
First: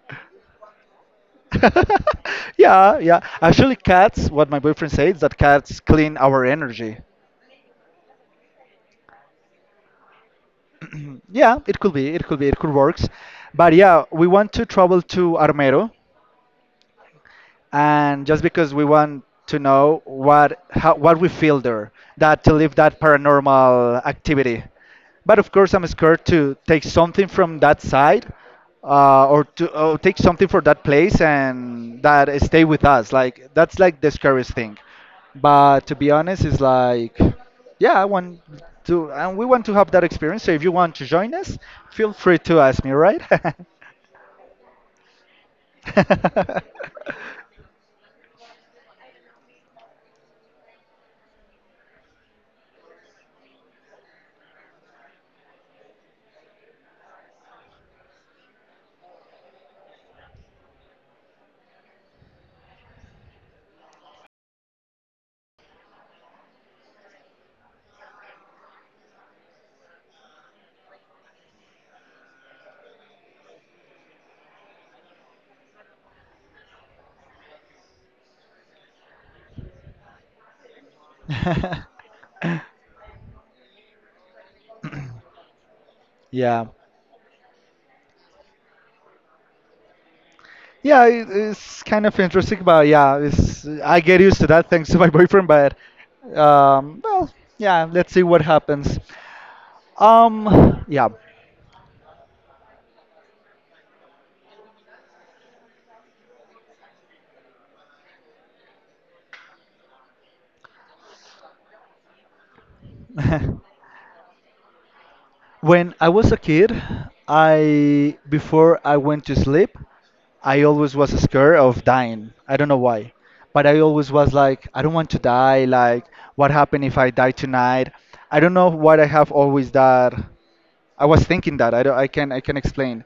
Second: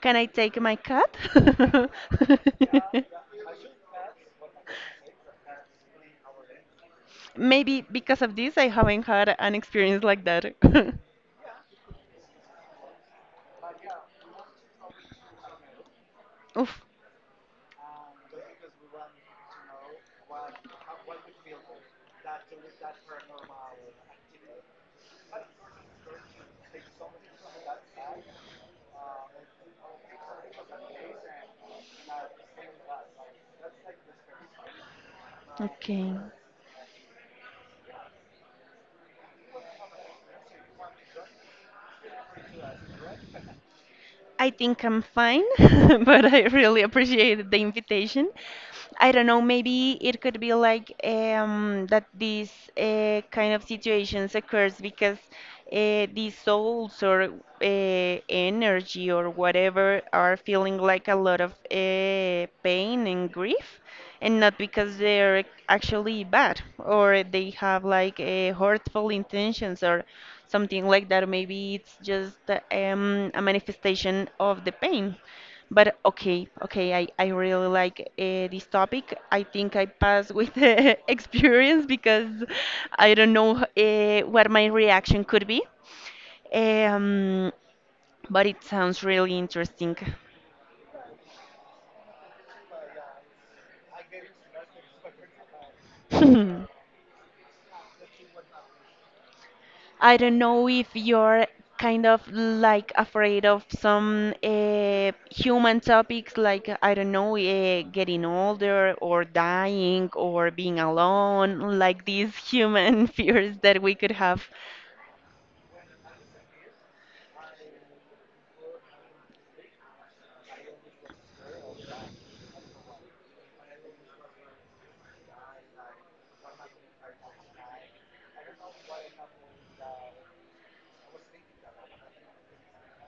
S1: Can I take my cat?
S2: yeah, yeah. Actually, cats, what my boyfriend says, that cats clean our energy.
S1: Maybe because of this, I haven't had an experience like that.
S2: yeah, it could be, it could be, it could works. But yeah, we want to travel to Armero,
S1: Oof.
S2: and just because we want to know what how, what we feel there, that to live that paranormal activity. But of course, I'm scared to take something from that side, uh, or to or take something for that place and that stay with us. Like that's like the scariest thing. But to be
S1: Okay.
S2: honest, it's like, yeah, I want to, and we want to have that experience. So if you want to join us, feel free to ask me, right?
S1: I think I'm fine, but I really appreciate the invitation. I don't know, maybe it could be like um, that these uh, kind of situations occurs because uh, these souls or uh, energy or whatever are feeling like a lot of uh, pain and grief. And not because they're actually bad or they have like a hurtful intentions or something like that. Maybe it's just um, a manifestation of the pain. But okay, okay, I, I really like uh, this topic. I think I pass with the experience because I don't know uh, what my reaction could be.
S2: yeah.
S1: Um, but it sounds really interesting.
S2: Yeah, it- it's kind of interesting, but yeah, it's I get used to that thanks to my boyfriend. But um, well, yeah, let's see what happens.
S1: I don't know if
S2: Um, yeah.
S1: you're kind of like afraid of some uh, human topics, like I don't know, uh, getting older or dying or being alone, like these human fears that we could have.
S2: When I was a kid, I before I went to sleep, I always was scared of dying. I don't know why, but I always was like, I don't want to die. Like, what happened if I die tonight? I don't know why I have always that. I was thinking that. I don't, I can I can explain.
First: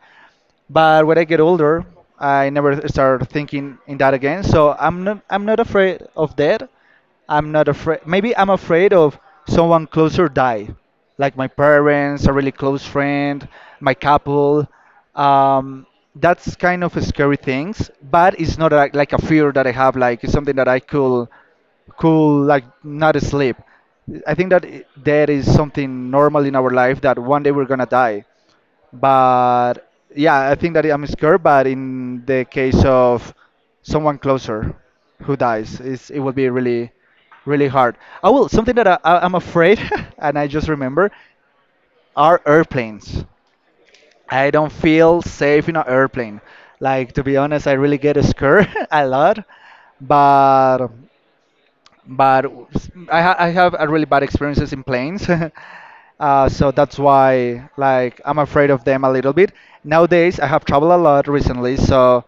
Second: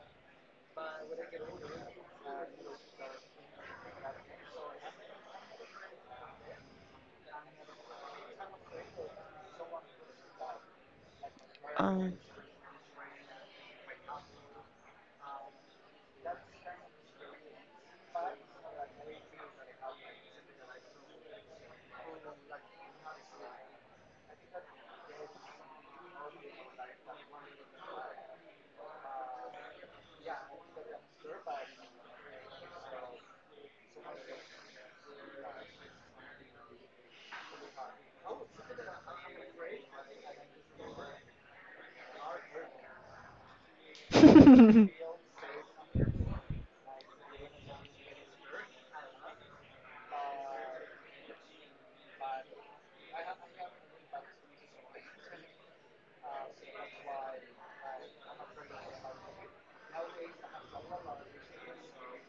S2: But when I get older, I never start thinking in that again. So I'm not I'm not afraid of death. I'm not afraid. Maybe I'm afraid of someone closer die, like my
S1: Um.
S2: parents, a really close friend, my couple. Um, that's kind of scary things, but it's not like, like a fear that I have. Like it's something that I could, could like not sleep. I think that i- there is something normal in our life that one day we're gonna die. But yeah, I think that I'm scared. But in the case of someone closer who dies, it's, it would be really really hard. Oh well, something that I, I, I'm afraid, and I just remember, are airplanes. I don't feel safe in an airplane. Like, to be honest, I really get scared a lot. But but s- I, ha- I have a really bad experiences in planes. Uh, so that's why, like, I'm afraid of them a little bit. Nowadays, I have traveled a lot recently, so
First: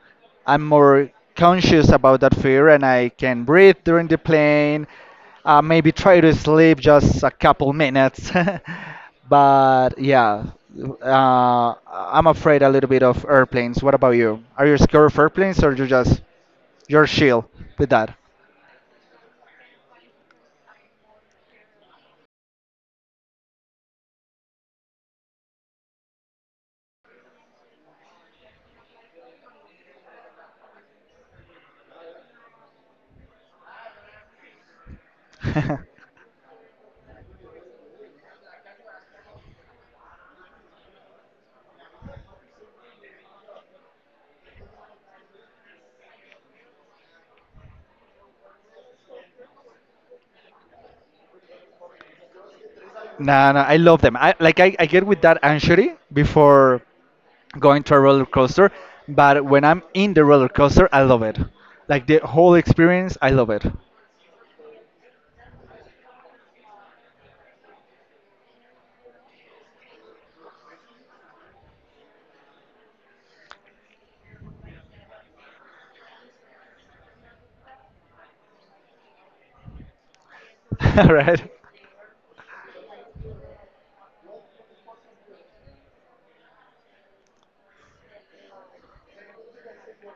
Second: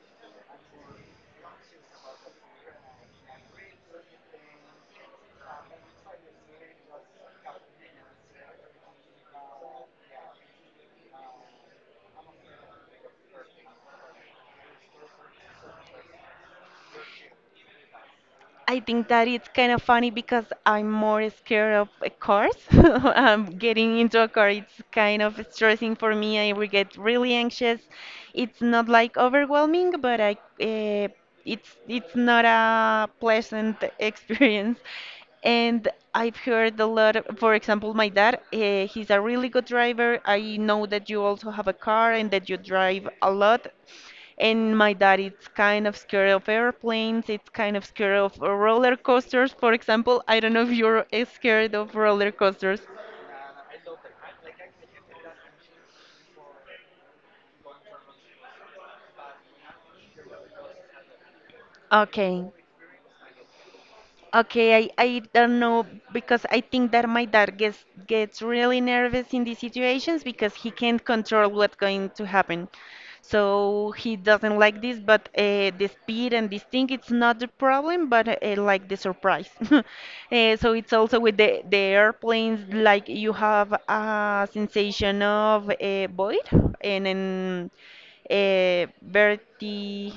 S2: I'm more conscious about that fear, and I can breathe during the plane. Uh, maybe try to sleep just a couple minutes. But yeah, uh, I'm afraid a little bit of airplanes. What about you? Are you scared of airplanes, or you just you're chill with that?
S1: I think that it's kind of funny because I'm more scared of a cars. Um, getting into a car, it's kind of stressing for me. I will get really anxious. It's not like overwhelming, but I uh, it's it's not a pleasant experience. And I've heard a lot of, for example, my dad, uh, he's a really good driver. I know that you also have a car and that you drive a lot. And my dad is kind of scared of airplanes. It's kind of scared of uh, roller coasters, for example. I don't know if you're uh, scared of roller coasters.
S2: No, no, I love them. I like I, I get with that anxiety before going to a roller coaster, but when I'm in the roller coaster, I love it. Like the
S1: Okay.
S2: whole experience, I love it.
S1: Okay, I, I don't know because I think that my dad gets gets really nervous in these situations because he can't control what's going to happen. So he doesn't like this, but uh, the speed and this thing, it's not the problem, but uh, like the surprise. uh, so it's also with
S2: Right?
S1: the, the airplanes, like you have a sensation of uh, void and then uh, verti.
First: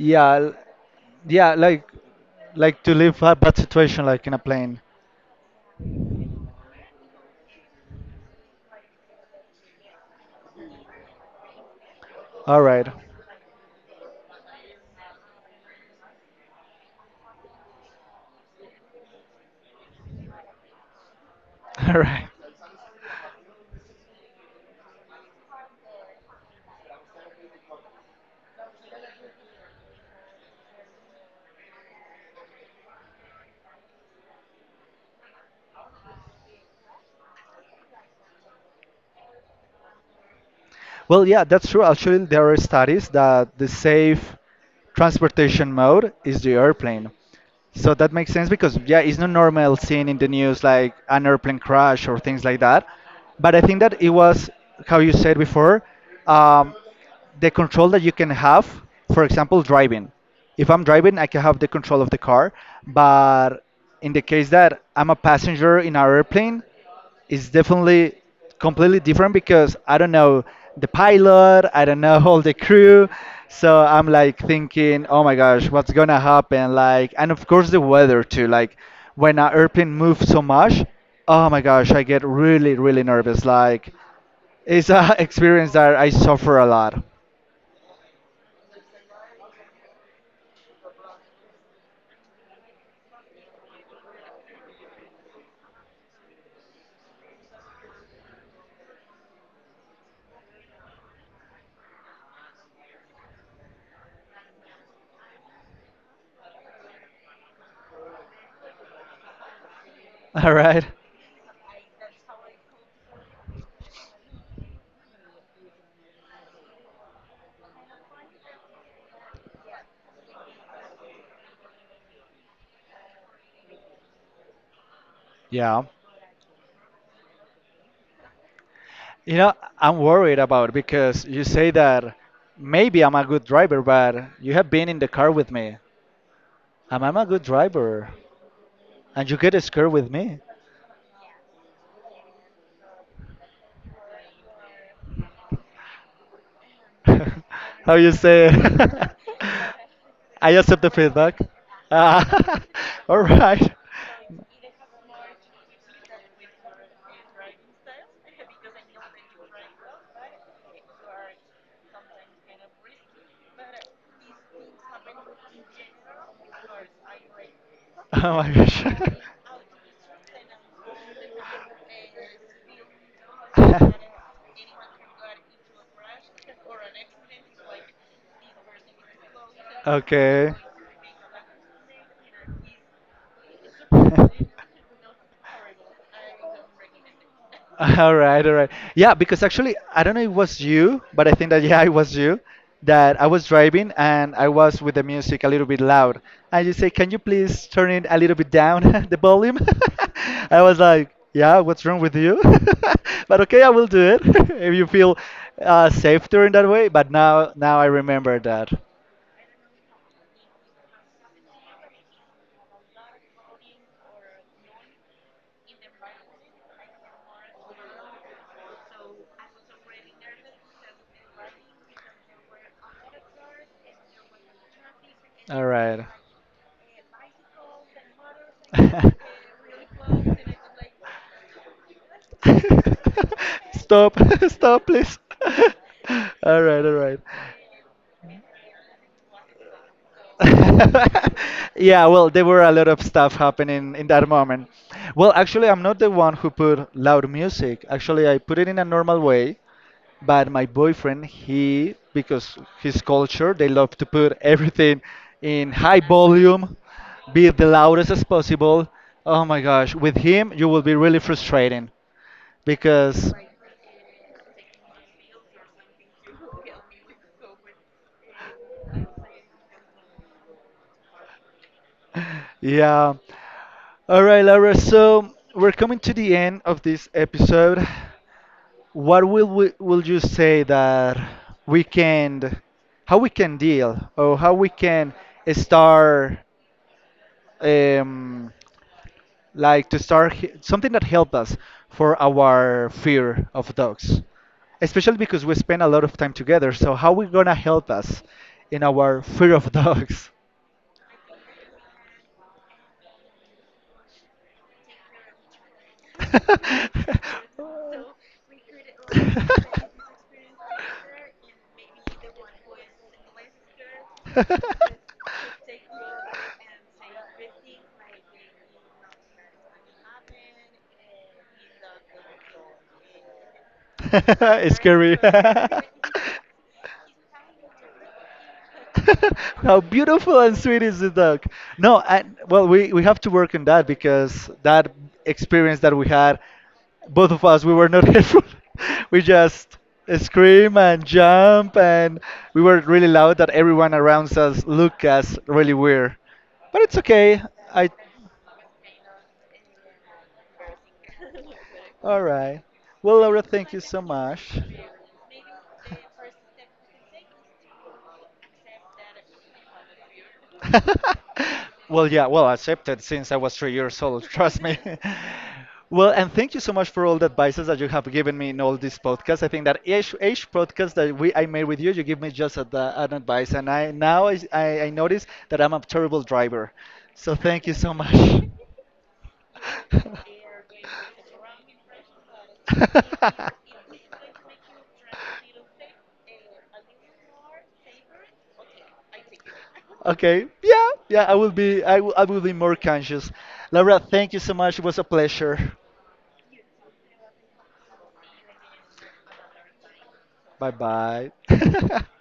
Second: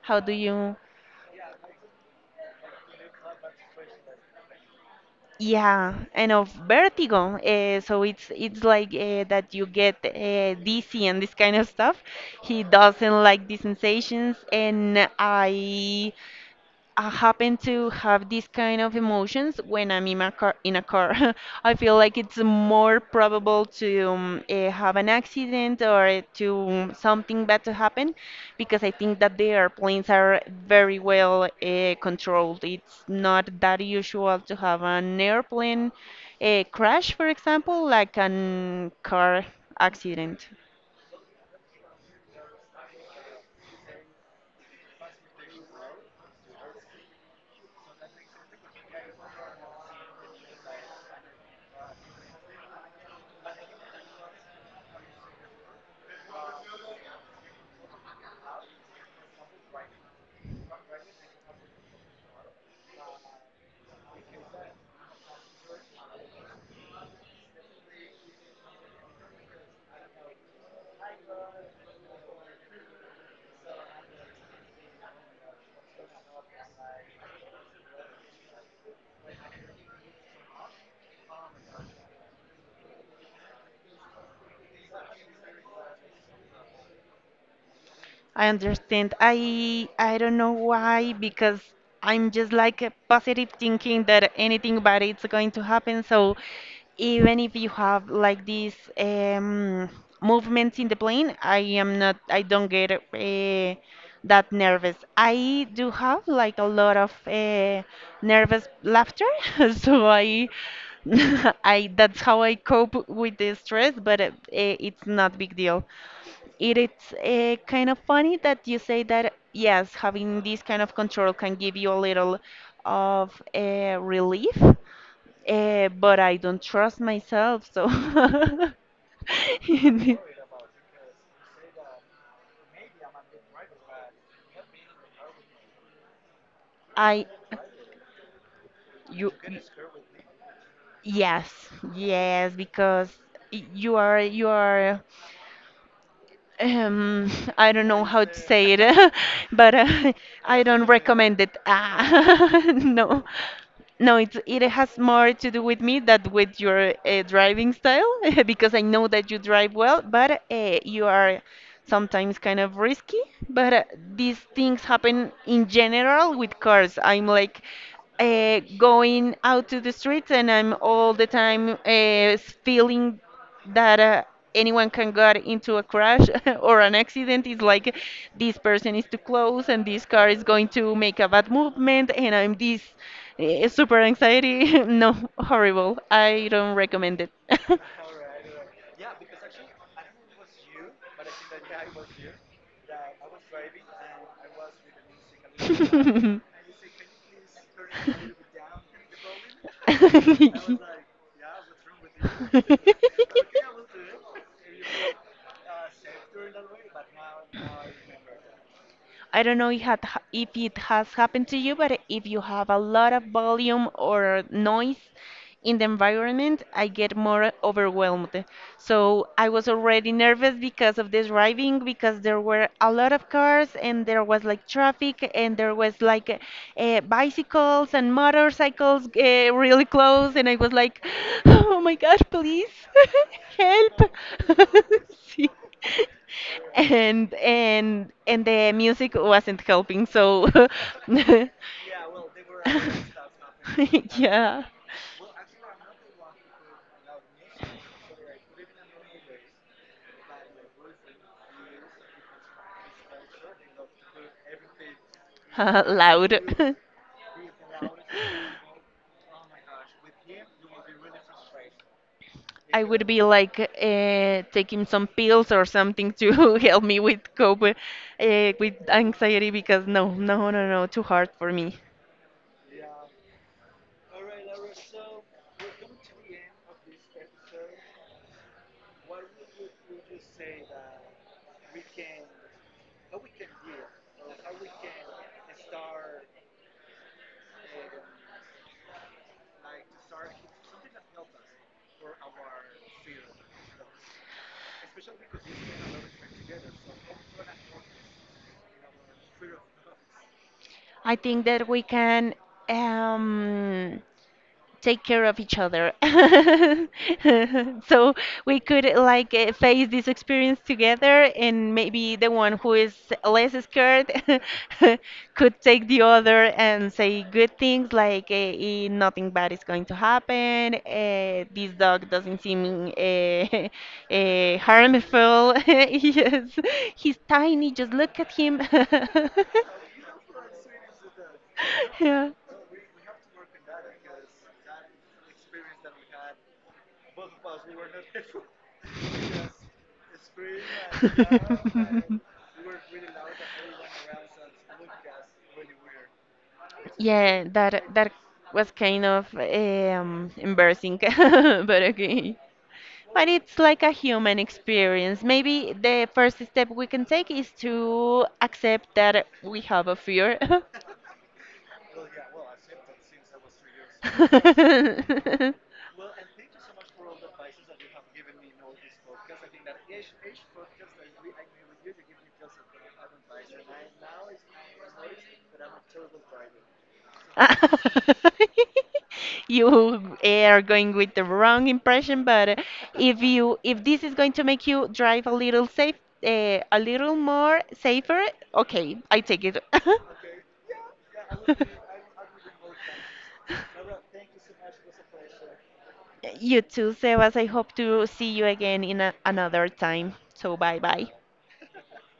S1: How do
S2: l-
S1: you?
S2: yeah, like like to live a bad situation like in a plane.
S1: Yeah, and of vertigo. Uh, so it's it's like uh, that you get uh, dizzy and this kind of stuff.
S2: All
S1: He
S2: right.
S1: doesn't like these sensations, and I I happen to have these kind of emotions when I'm in a car. In a car, I
S2: All
S1: feel like
S2: right.
S1: it's more probable to um, eh, have an accident or to um, something bad to happen, because I think that the airplanes are very well uh, controlled. It's not that usual to have an airplane uh, crash, for example, like an car accident.
S2: Well, yeah, that's true. Actually, there are studies that the safe transportation mode is the airplane. So that makes sense because, yeah, it's not normal seeing in the news like an airplane crash or things like that. But I think that it was, how you said before, um, the control that you can have, for example, driving. If I'm driving, I can have the control of the car. But in the case that I'm a passenger in an airplane, it's definitely completely different because I don't know the pilot, I don't know all the crew. So I'm like thinking, oh my gosh, what's gonna happen? Like, and of course the weather too. Like, when an airplane moves so much, oh my gosh, I get really, really nervous. Like, it's a experience that I suffer a lot.
S1: I understand. I I don't know why because I'm just like a positive thinking that anything bad is going to happen. So even if you have like these um, movements in the plane, I am not. I don't get uh, that nervous. I do have like a lot of uh, nervous laughter, so I.
S2: All right.
S1: I that's how I cope with the stress, but uh, eh, it's not big deal. It is uh, kind of funny that you say that, yes, having this kind of control can give you a little of uh, relief,
S2: Yeah.
S1: uh, but I don't trust myself, so
S2: You know, I'm worried about because you say that maybe I'm a good driver, but you have been in the car with me. Am I a
S1: I
S2: good driver? And
S1: you.
S2: you get scared with me.
S1: Yes, yes, because y- you are you are um, I don't
S2: How
S1: know
S2: you
S1: how to
S2: say?
S1: say it,
S2: It?
S1: but uh,
S2: I
S1: I
S2: accept
S1: don't
S2: the feedback.
S1: recommend it. Ah,
S2: Ah, all
S1: no,
S2: right.
S1: no, it it has more to do with me than with your uh, driving style because I know that you drive well, but uh, you are sometimes kind of risky. But uh, these things happen in general with cars. I'm like
S2: Oh my
S1: uh,
S2: gosh.
S1: going out to the streets and I'm all the time uh, feeling that uh, anyone can get into a crash or an accident. It's like this person is too close and this car is
S2: Okay.
S1: going to make a bad movement and I'm this eh, super anxiety. no, horrible. I don't recommend it.
S2: All right, all right. Yeah, because actually, I don't know if it was you, but I think that yeah, it was you that I was driving and I was with the music a little bit loud. And you say, "Can you please turn it a little bit down, the volume?" I was like, "Yeah, what's wrong with you?" But okay, I will do it if you feel uh, safe doing that way. But now, now I remember that.
S1: I don't know if had if it has happened to you, but if you have a lot of volume or noise in the environment, I get more overwhelmed. So I was already nervous because of this driving, because there were a lot of cars and there was like traffic and
S2: All
S1: there was
S2: right.
S1: like uh, bicycles and motorcycles uh, really close, and I was like, oh my gosh, please help.
S2: Stop, stop, please.
S1: Sí,
S2: All right, all right.
S1: and and and the music wasn't helping, so yeah.
S2: Yeah, well, there were a lot of stuff happening in that
S1: yeah,
S2: moment. Well, actually, I'm not the one who put loud music. Actually, I put it in a normal way, but my boyfriend, he, because his culture, they love to put everything in
S1: uh,
S2: high
S1: loud.
S2: volume, be the loudest as possible. Oh my gosh, with him, you will be really frustrating
S1: I would be
S2: because,
S1: like uh, taking some pills or something to help me with cope uh, with anxiety because no, no, no, no, too hard for me.
S2: yeah. All right, Laura, so we're coming to the end of this episode. what will we, will you say that we can how we can deal or how we can start um, like to start he- something that help us for our fear of dogs, especially because we spend a lot of time together. So how we gonna help us in our fear of dogs?
S1: I think that we can. Um, Take care of each other, so we could like eh, face this experience together and maybe the one who is less scared could take the other and say good things like eh, eh, nothing bad is going to happen, uh, this dog doesn't seem uh, uh,
S2: it's scary.
S1: harmful, yes, he's tiny, just look at him.
S2: How beautiful and sweet is the dog? No,
S1: yeah.
S2: and well, we, we have to work on that because that experience that we had, both
S1: Both
S2: of
S1: of us,
S2: us, we
S1: we were
S2: were not
S1: nervous
S2: helpful. We
S1: because
S2: just
S1: scream and
S2: scream
S1: shout,
S2: and
S1: and
S2: jump,
S1: we
S2: and we were
S1: were
S2: really
S1: really loud
S2: loud
S1: and
S2: that
S1: everyone
S2: everyone
S1: around
S2: around
S1: us
S2: us looked
S1: looked
S2: us
S1: at
S2: really weird. But
S1: us.
S2: it's okay.
S1: Yeah, that
S2: I
S1: that was kind of um, embarrassing, but
S2: all
S1: okay.
S2: right. Well,
S1: But
S2: Laura,
S1: it's
S2: thank you
S1: like a
S2: so
S1: human
S2: much.
S1: experience. Maybe the first step we can take is to accept that we have a fear.
S2: Well,
S1: Well, yeah,
S2: yeah, well,
S1: well,
S2: I accepted since I was three years old,
S1: acceptance since I
S2: trust me.
S1: was three years old.
S2: Well, and thank you so much for all the advices that you have given me in all these podcasts. I think that each, each podcast that we I made with you, you give me just a, the- an advice, and I now I, I, I notice that I'm a terrible driver. So thank you so much.
S1: you are going with the wrong impression, but uh, if you if this is going to make you drive a little safe uh, a little more safer, okay, I take it.
S2: Okay. Yeah. Yeah. I will be. I will. I will be more conscious. Laura, thank you so much. It was a pleasure.
S1: you too, Sebas, I hope to see you again in a, another time, so
S2: Bye
S1: bye bye.
S2: bye.